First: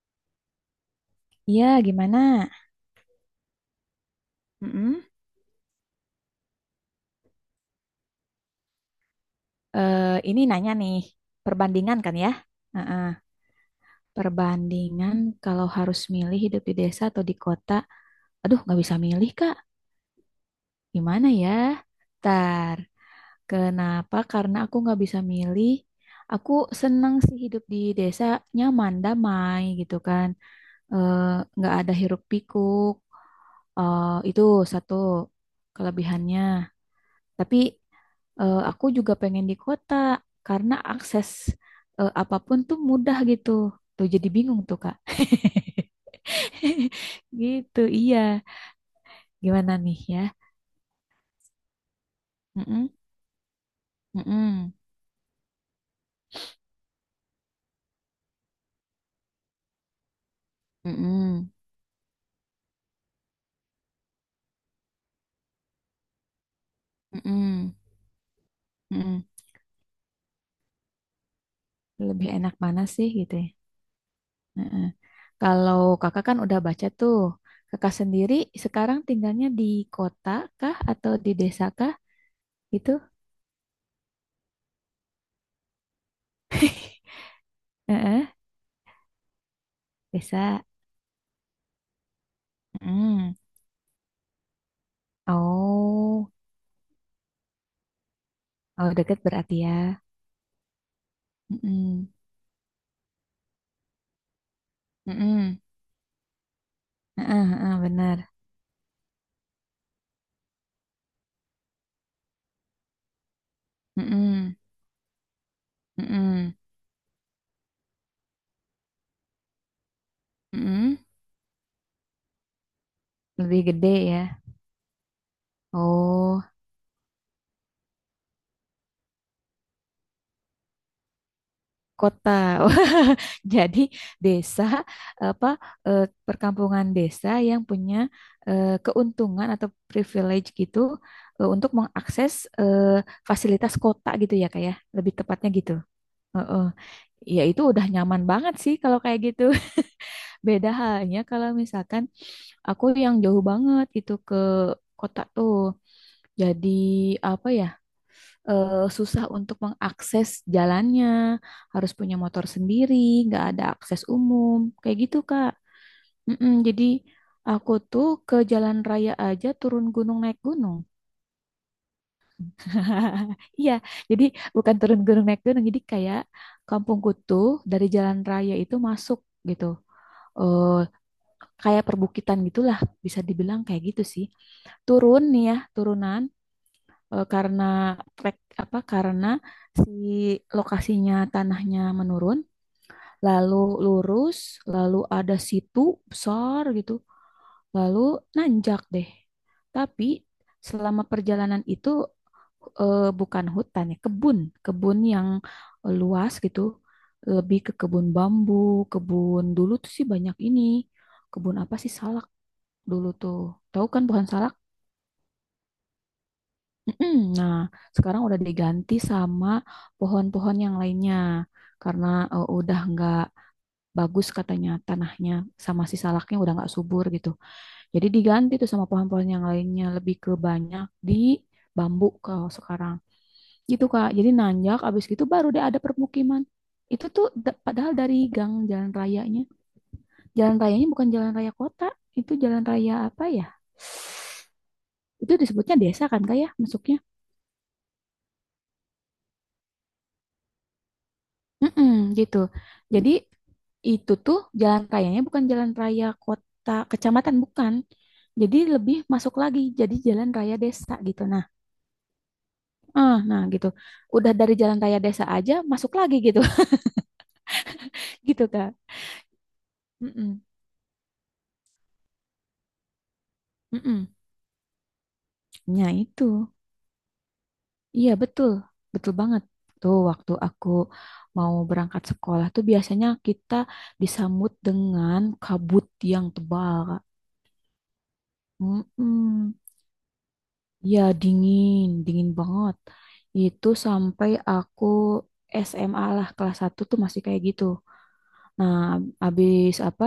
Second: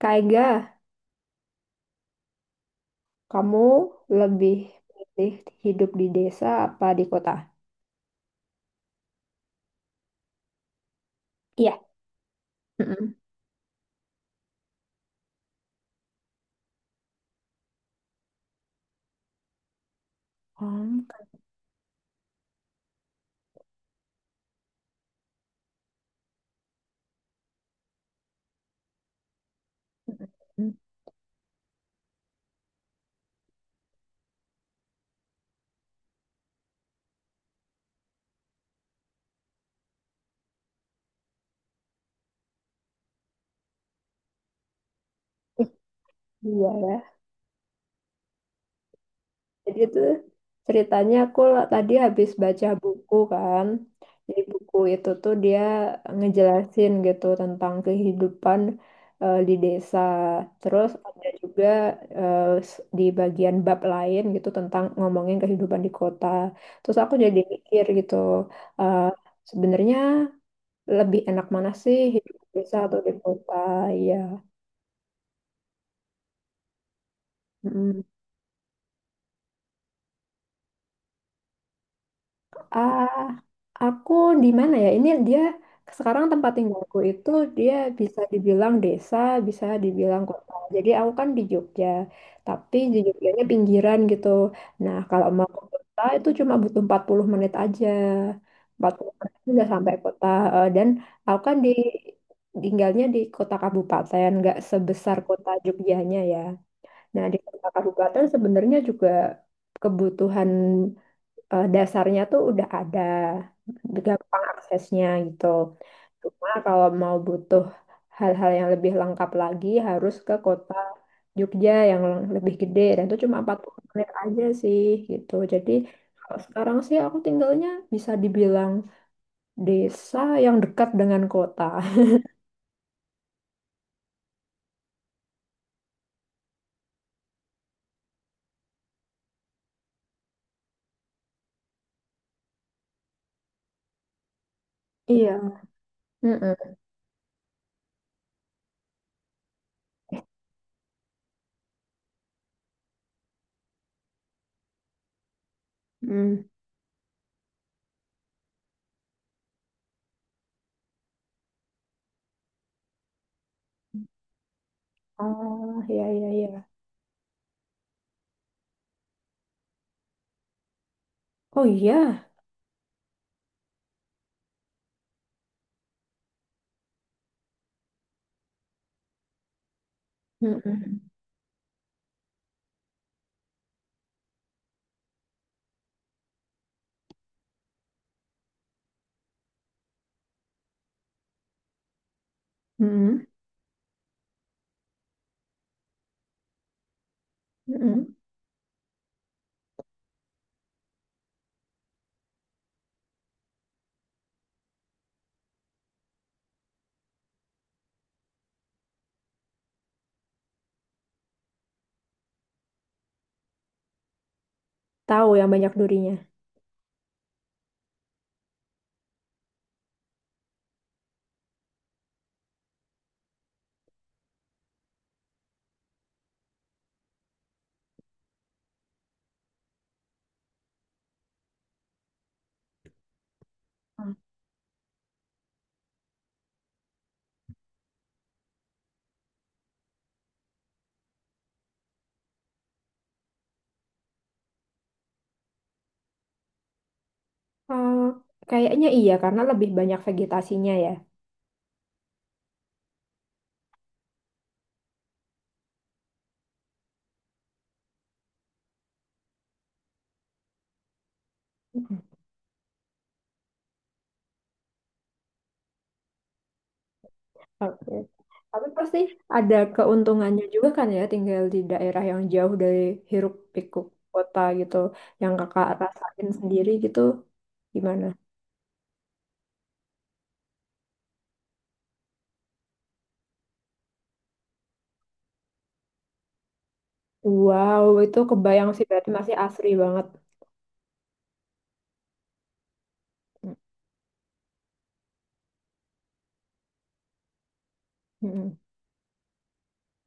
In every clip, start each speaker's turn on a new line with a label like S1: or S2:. S1: Kak Ega,
S2: Iya, gimana?
S1: kamu lebih
S2: Mm-mm.
S1: pilih hidup di desa apa di kota?
S2: Eh, ini nanya nih,
S1: Iya.
S2: perbandingan kan ya? Heeh,
S1: Mm-mm.
S2: perbandingan kalau harus milih hidup di desa atau di kota. Aduh, nggak bisa milih, Kak. Gimana ya? Ntar, kenapa? Karena aku nggak bisa milih. Aku seneng sih hidup di desa, nyaman, damai gitu kan.
S1: Hmm.
S2: Eh, Nggak ada hiruk pikuk. Itu satu kelebihannya. Tapi aku juga pengen di kota karena akses apapun tuh mudah gitu. Tuh jadi bingung tuh Kak.
S1: Iya ya.
S2: Gitu, iya. Gimana
S1: Jadi itu
S2: nih ya?
S1: ceritanya aku tadi habis baca
S2: Mm-mm,
S1: buku kan. Jadi
S2: mm-mm,
S1: buku itu tuh dia ngejelasin gitu tentang kehidupan di desa. Terus ada
S2: mm-mm,
S1: juga eh, di bagian bab lain gitu tentang ngomongin kehidupan di kota. Terus aku jadi
S2: mm-mm,
S1: mikir gitu, eh,
S2: mm-mm.
S1: sebenarnya lebih enak mana sih
S2: Lebih
S1: hidup di
S2: enak
S1: desa
S2: mana
S1: atau
S2: sih
S1: di
S2: gitu ya?
S1: kota? Ya.
S2: Mm-mm. Kalau kakak kan udah baca tuh, kakak
S1: Mm.
S2: sendiri sekarang tinggalnya di kota kah atau di desa kah gitu?
S1: Ah, aku di mana ya? Ini dia sekarang tempat tinggalku itu dia bisa
S2: Heeh,
S1: dibilang desa, bisa dibilang kota.
S2: desa.
S1: Jadi aku kan di Jogja, tapi di
S2: Mm.
S1: Jogjanya pinggiran gitu. Nah, kalau mau ke kota itu
S2: Oh.
S1: cuma butuh 40 menit aja.
S2: Oh,
S1: empat puluh
S2: deket
S1: menit
S2: berarti
S1: udah
S2: ya.
S1: sampai kota. Dan aku kan
S2: Mm-mm.
S1: tinggalnya di kota kabupaten, nggak sebesar kota
S2: Mm-mm.
S1: Jogjanya ya. Nah, di
S2: Heeh,
S1: kota
S2: heeh, benar.
S1: kabupaten sebenarnya juga kebutuhan dasarnya tuh udah ada, gampang
S2: Mm-mm.
S1: aksesnya gitu. Cuma
S2: Mm-mm.
S1: kalau mau butuh hal-hal yang lebih lengkap lagi harus ke kota
S2: Mm-mm.
S1: Jogja yang lebih gede dan itu cuma empat
S2: Lebih
S1: puluh
S2: gede
S1: menit
S2: ya.
S1: aja sih gitu. Jadi kalau
S2: Oh,
S1: sekarang sih aku tinggalnya bisa dibilang desa yang dekat dengan kota.
S2: kota. Wah, jadi desa apa, eh, perkampungan desa yang punya keuntungan atau privilege gitu untuk mengakses eh, fasilitas kota gitu ya kayak lebih
S1: Iya.
S2: tepatnya gitu. Heeh.
S1: Mm-mm.
S2: Ya itu udah nyaman banget sih kalau kayak gitu. Beda halnya kalau misalkan aku yang jauh banget gitu ke kota tuh.
S1: Mm.
S2: Jadi apa ya, susah untuk mengakses jalannya, harus punya motor sendiri, nggak ada akses umum, kayak gitu Kak.
S1: Oh, iya, iya,
S2: Mm-mm,
S1: iya.
S2: jadi aku tuh ke jalan raya aja turun gunung naik gunung.
S1: Oh iya.
S2: Iya, jadi bukan turun gunung naik gunung, jadi kayak kampungku tuh dari jalan raya itu masuk gitu. Eh,
S1: Mm-mm.
S2: kayak perbukitan gitulah bisa dibilang kayak gitu sih turun nih ya turunan karena trek apa karena si lokasinya tanahnya menurun
S1: Mm-mm.
S2: lalu lurus lalu ada situ besar gitu lalu
S1: Mm-mm.
S2: nanjak deh tapi selama perjalanan itu bukan hutan ya kebun kebun yang luas gitu lebih ke kebun bambu kebun dulu tuh sih banyak ini kebun apa sih salah dulu tuh. Tahu kan pohon salak?
S1: Tahu yang banyak durinya.
S2: Mm-mm. Nah, sekarang udah diganti sama pohon-pohon yang lainnya karena udah nggak bagus katanya tanahnya sama si salaknya udah nggak subur gitu. Jadi diganti tuh sama pohon-pohon yang lainnya lebih ke banyak di bambu kalau sekarang. Gitu Kak.
S1: Hmm.
S2: Jadi nanjak abis gitu baru deh ada permukiman. Padahal dari gang jalan rayanya. Jalan rayanya bukan jalan raya kota, itu jalan raya apa ya? Itu disebutnya desa kan Kak ya masuknya?
S1: Eh, kayaknya iya, karena lebih banyak vegetasinya ya.
S2: Mm-mm, gitu. Jadi itu tuh jalan rayanya bukan jalan raya kota kecamatan bukan. Jadi lebih masuk lagi jadi jalan raya desa gitu. Nah, nah gitu. Udah dari jalan raya desa aja masuk lagi gitu.
S1: Oke.
S2: Gitu
S1: Tapi
S2: Kak.
S1: pasti ada
S2: Mm-mm,
S1: keuntungannya juga kan ya, tinggal di daerah yang jauh dari hiruk pikuk
S2: mm-mm.
S1: kota gitu, yang kakak
S2: Nah, itu.
S1: rasain sendiri gitu, gimana?
S2: Iya, betul. Betul banget. Tuh waktu aku mau berangkat sekolah tuh biasanya kita disambut dengan kabut yang tebal, Kak.
S1: Wow, itu kebayang sih berarti masih
S2: Mm-mm.
S1: asri banget.
S2: Ya, dingin, dingin banget. Itu sampai aku SMA lah, kelas satu tuh masih kayak gitu.
S1: Mm-mm.
S2: Nah, habis apa,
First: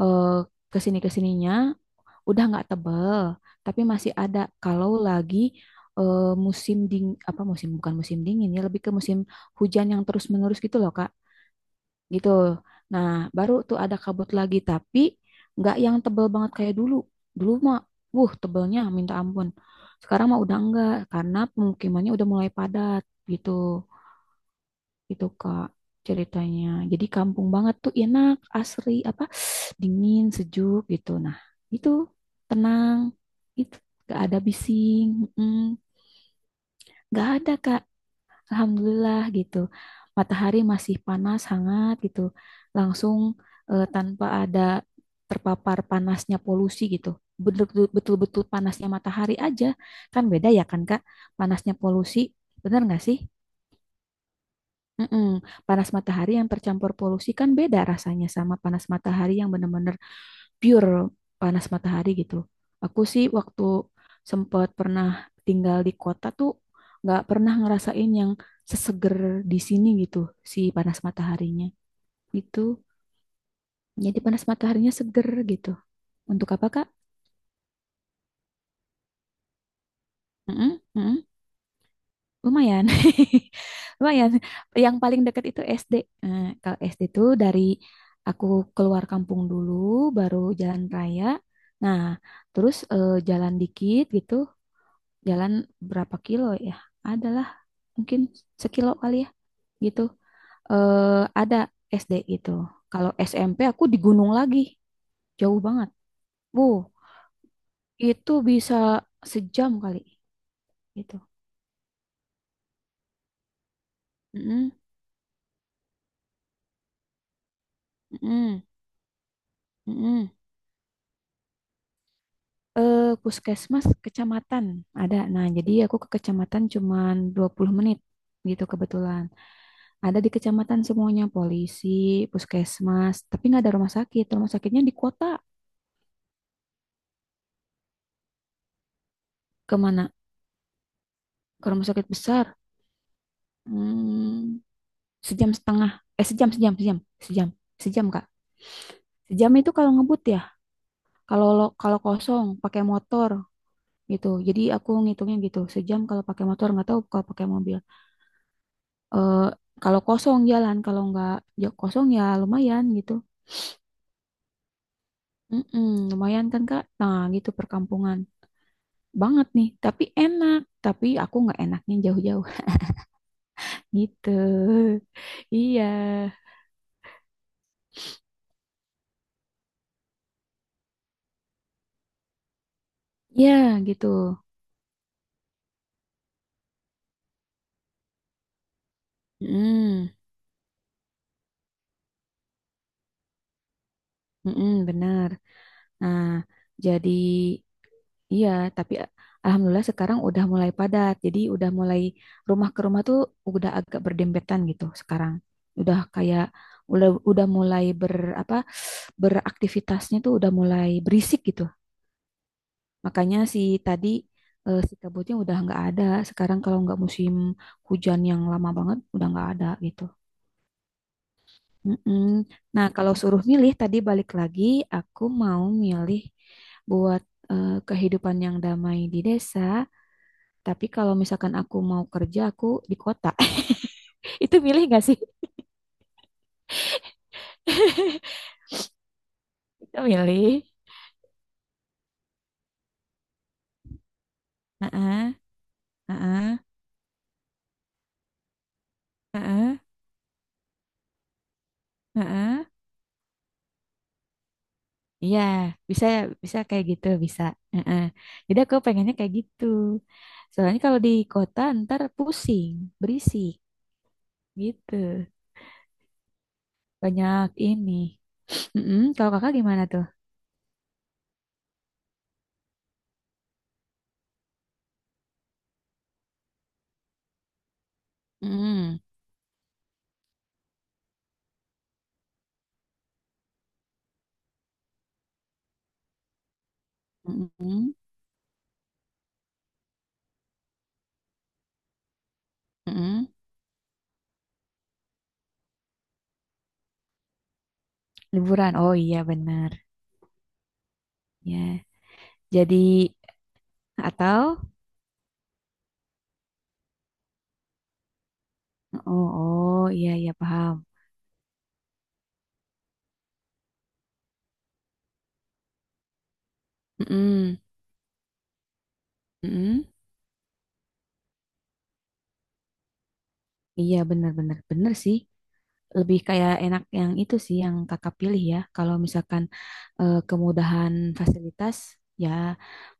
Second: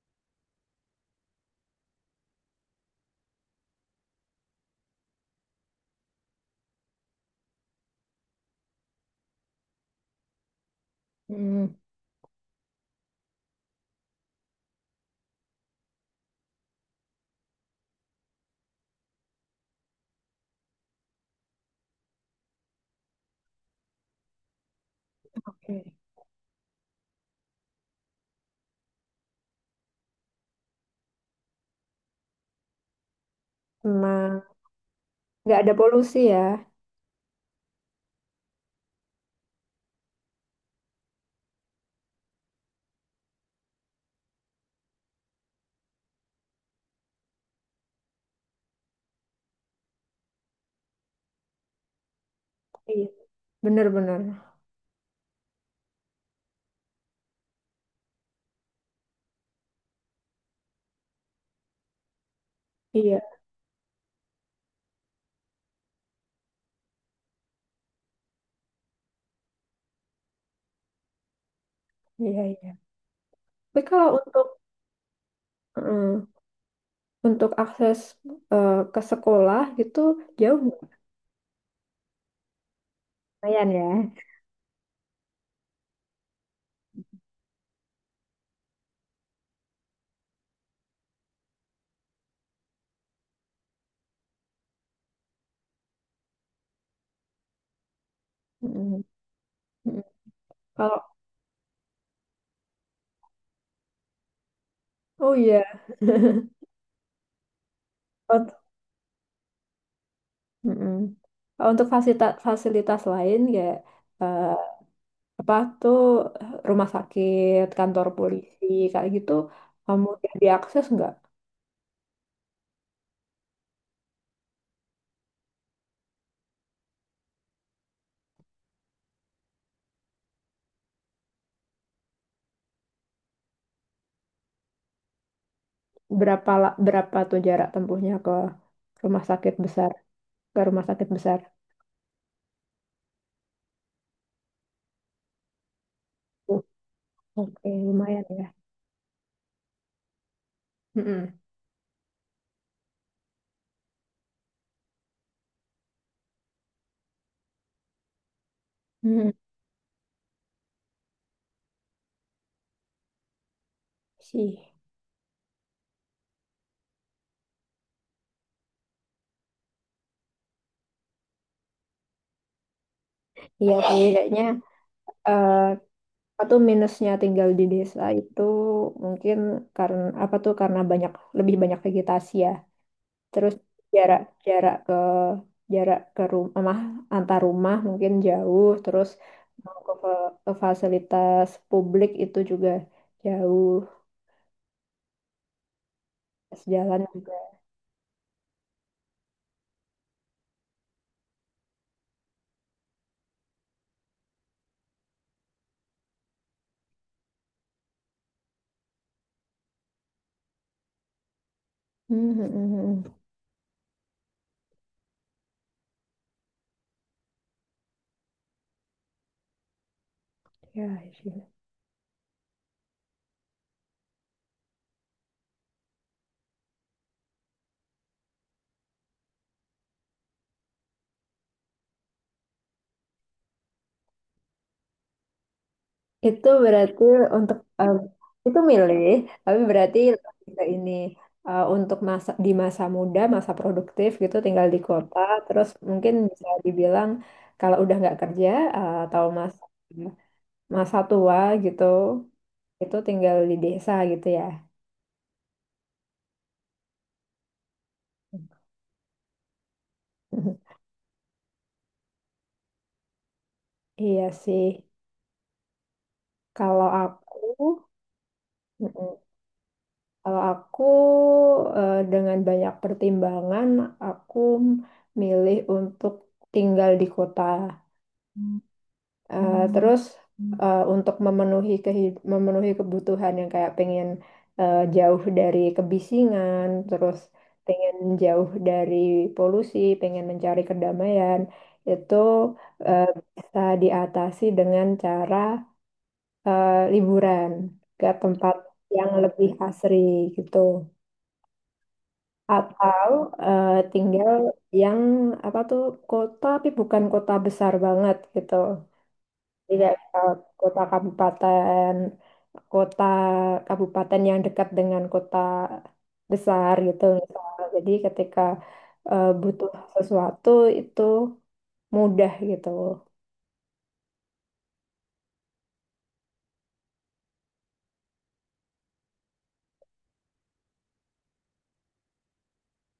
S2: eh, kesini-kesininya udah nggak tebel, tapi masih ada kalau lagi eh, musim, bukan musim dingin ya, lebih ke musim hujan yang terus-menerus gitu loh, Kak
S1: Mm.
S2: gitu. Nah, baru tuh ada kabut lagi, tapi nggak yang tebel banget kayak dulu. Dulu mah, wuh, tebelnya minta ampun. Sekarang mah udah enggak, karena pemukimannya udah mulai padat gitu. Itu Kak
S1: Oke.
S2: ceritanya. Jadi kampung banget tuh enak, asri, apa, dingin, sejuk gitu. Nah, itu tenang, itu nggak ada
S1: Nah,
S2: bising, mm,
S1: nggak ada polusi ya.
S2: nggak ada Kak. Alhamdulillah gitu. Matahari masih panas, hangat gitu. Langsung tanpa ada terpapar panasnya polusi gitu. Betul-betul panasnya matahari aja. Kan beda ya kan Kak? Panasnya polusi, bener nggak
S1: Iya.
S2: sih?
S1: Bener-bener.
S2: Mm-mm. Panas matahari yang tercampur polusi kan beda rasanya sama panas matahari yang benar-benar pure panas matahari gitu. Aku sih
S1: Iya,
S2: waktu sempat pernah tinggal di kota tuh nggak pernah ngerasain yang seseger di sini gitu si panas mataharinya
S1: iya,
S2: gitu.
S1: iya. Tapi kalau
S2: Jadi panas
S1: untuk
S2: mataharinya seger gitu.
S1: Mm.
S2: Untuk apa Kak?
S1: untuk akses ke sekolah gitu jauh
S2: Mm-mm,
S1: nggak?
S2: mm-mm. Lumayan.
S1: Lumayan ya.
S2: Lumayan. Yang paling dekat itu SD. Kalau SD tuh dari aku keluar kampung dulu baru jalan raya. Nah, terus jalan dikit gitu jalan berapa kilo ya? Adalah mungkin sekilo
S1: Mm-mm.
S2: kali ya gitu.
S1: Kalau,
S2: Eh ada SD gitu. Kalau SMP aku di gunung lagi,
S1: oh
S2: jauh
S1: iya.
S2: banget. Bu, itu
S1: Ut-
S2: bisa sejam kali
S1: mm-mm.
S2: gitu.
S1: Kalau untuk fasilitas fasilitas lain kayak eh,
S2: Mm-mm,
S1: apa tuh rumah sakit, kantor
S2: mm-mm,
S1: polisi kayak gitu
S2: mm-mm.
S1: mudah diakses nggak?
S2: Puskesmas kecamatan ada. Nah, jadi aku ke kecamatan cuman 20 menit gitu kebetulan. Ada di kecamatan semuanya polisi, puskesmas, tapi nggak ada rumah sakit. Rumah sakitnya di kota.
S1: Berapa tuh jarak tempuhnya rumah sakit besar
S2: Kemana?
S1: ke rumah sakit besar?
S2: Ke rumah sakit besar. Hmm, sejam setengah. Eh sejam
S1: Oh,
S2: sejam sejam sejam
S1: oke,
S2: sejam Kak.
S1: lumayan ya.
S2: Sejam itu kalau ngebut ya.
S1: Mm-mm.
S2: Kalau kosong pakai motor gitu. Jadi aku ngitungnya gitu. Sejam kalau pakai motor nggak tahu kalau pakai mobil.
S1: Mm,
S2: Eh kalau kosong jalan kalau nggak ya kosong ya lumayan gitu.
S1: Sih,
S2: Mm-mm, lumayan kan Kak. Nah gitu perkampungan banget nih. Tapi enak. Tapi aku nggak enaknya jauh-jauh
S1: iya sih
S2: gitu.
S1: kayaknya. eh,
S2: Iya.
S1: Atau minusnya tinggal di desa itu mungkin karena apa tuh karena lebih banyak vegetasi ya. Terus
S2: Iya gitu.
S1: jarak jarak ke jarak ke rumah antar rumah mungkin jauh. Terus mau ke,
S2: Mm,
S1: fa- ke fasilitas publik itu juga jauh.
S2: mm benar. Nah,
S1: Pas jalan
S2: jadi
S1: juga.
S2: iya, tapi a- alhamdulillah sekarang udah mulai padat. Jadi udah mulai rumah ke rumah tuh udah agak berdempetan gitu sekarang. Udah kayak udah mulai apa beraktivitasnya tuh udah mulai berisik gitu.
S1: Hmm, hmm, hmm, hmm.
S2: Makanya si tadi si kabutnya udah nggak ada. Sekarang kalau nggak musim hujan yang lama banget udah nggak ada gitu.
S1: Ya, sih.
S2: Mm-mm. Nah, kalau suruh milih tadi balik lagi, aku mau milih buat kehidupan yang damai di desa. Tapi kalau misalkan aku mau kerja, aku di kota. Itu milih gak sih?
S1: Itu berarti untuk itu milih, tapi
S2: Itu
S1: berarti lebih ke
S2: milih.
S1: ini untuk masa di masa muda, masa produktif gitu, tinggal di kota,
S2: Heeh,
S1: terus mungkin bisa
S2: heeh,
S1: dibilang kalau udah nggak kerja atau masa
S2: heeh,
S1: masa tua gitu,
S2: heeh.
S1: itu tinggal di desa gitu ya.
S2: Iya, bisa bisa kayak gitu, bisa. Heeh. Jadi aku pengennya kayak gitu. Soalnya kalau di kota ntar pusing, berisik
S1: Iya sih.
S2: gitu.
S1: kalau aku,
S2: Banyak ini. Mm-mm,
S1: Mm-mm.
S2: kalau kakak gimana tuh?
S1: kalau aku dengan banyak pertimbangan, aku milih untuk tinggal di kota.
S2: Mm.
S1: Terus untuk memenuhi kehid- memenuhi kebutuhan yang kayak pengen jauh dari kebisingan, terus pengen
S2: Mm-mm,
S1: jauh dari polusi, pengen mencari kedamaian, itu eh,
S2: mm-mm.
S1: bisa diatasi dengan cara liburan ke tempat
S2: Liburan. Oh
S1: yang
S2: iya
S1: lebih
S2: benar.
S1: asri gitu.
S2: Ya. Jadi
S1: Atau tinggal
S2: atau
S1: yang apa tuh kota tapi bukan kota besar banget gitu.
S2: oh oh
S1: Tidak
S2: iya iya paham.
S1: kota kabupaten, kota kabupaten yang dekat dengan kota besar gitu,
S2: Mm-mm,
S1: misal. Jadi ketika butuh
S2: mm-mm.
S1: sesuatu itu mudah gitu.
S2: Iya benar benar benar sih. Lebih kayak enak yang itu sih yang kakak pilih ya. Kalau misalkan kemudahan fasilitas ya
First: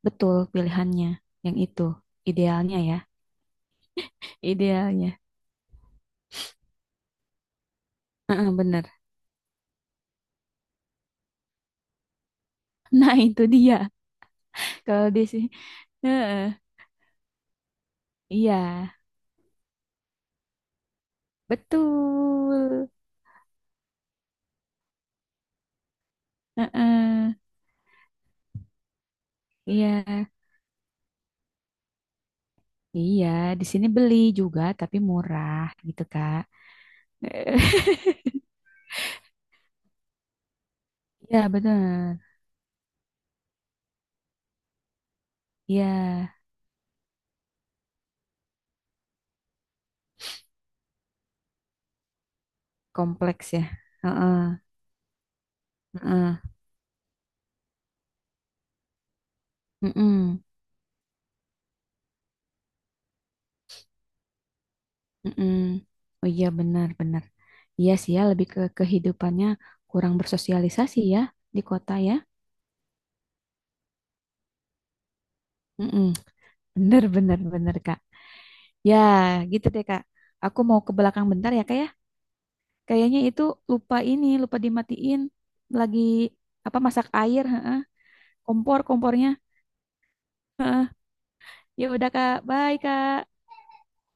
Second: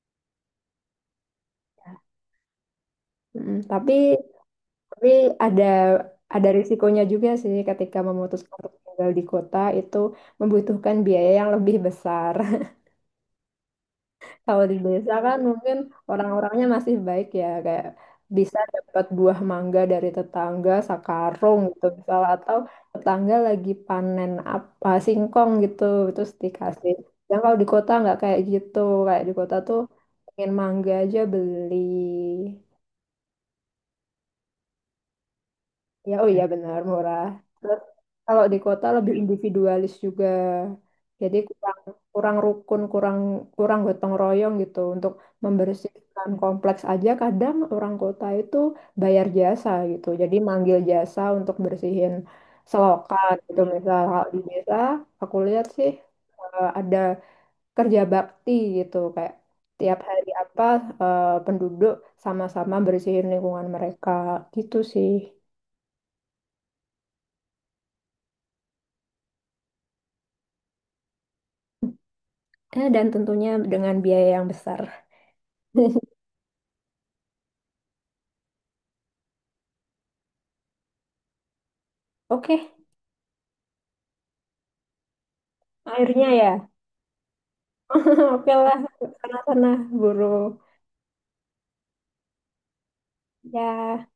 S2: betul pilihannya yang itu idealnya ya.
S1: Mm, tapi tapi
S2: Idealnya.
S1: ada ada risikonya juga sih ketika
S2: Heeh,
S1: memutuskan untuk
S2: benar.
S1: tinggal di kota itu membutuhkan biaya yang lebih besar.
S2: Nah, itu dia.
S1: Kalau di
S2: Kalau
S1: desa
S2: di
S1: kan
S2: sini
S1: mungkin
S2: Heeh,
S1: orang-orangnya masih baik ya, kayak bisa
S2: iya,
S1: dapat buah mangga dari tetangga sakarung gitu misal atau
S2: betul.
S1: tetangga lagi panen apa singkong gitu terus dikasih.
S2: Heeh.
S1: Dan kalau di kota nggak kayak gitu, kayak di kota tuh
S2: Iya,
S1: pengen mangga aja beli.
S2: iya, di sini beli juga tapi murah gitu,
S1: Ya, oh
S2: Kak.
S1: iya benar murah. Terus kalau di kota lebih individualis juga. Jadi
S2: Iya,
S1: kurang
S2: bener.
S1: kurang rukun, kurang kurang gotong royong gitu untuk
S2: Iya,
S1: membersihkan kompleks aja kadang orang kota itu bayar jasa gitu. Jadi manggil jasa untuk bersihin selokan
S2: kompleks
S1: gitu
S2: ya.
S1: misal kalau di
S2: Heeh,
S1: desa aku lihat sih
S2: heeh,
S1: ada kerja bakti gitu kayak tiap hari
S2: mm-mm,
S1: apa penduduk sama-sama bersihin lingkungan mereka gitu sih.
S2: mm-mm. Oh iya, benar-benar. Iya sih ya, lebih ke kehidupannya kurang bersosialisasi ya di kota ya.
S1: Dan tentunya dengan biaya yang besar.
S2: Mm-mm. Bener, bener, bener, Kak. Ya, gitu deh, Kak. Aku mau ke belakang bentar ya, Kak ya.
S1: Oke,
S2: Kayaknya itu lupa ini, lupa dimatiin. Lagi
S1: akhirnya ya.
S2: apa masak air, heeh.
S1: Oke lah,
S2: Kompor, kompornya.
S1: sana-sana, buru.
S2: Ya udah Kak, bye Kak.
S1: Ya.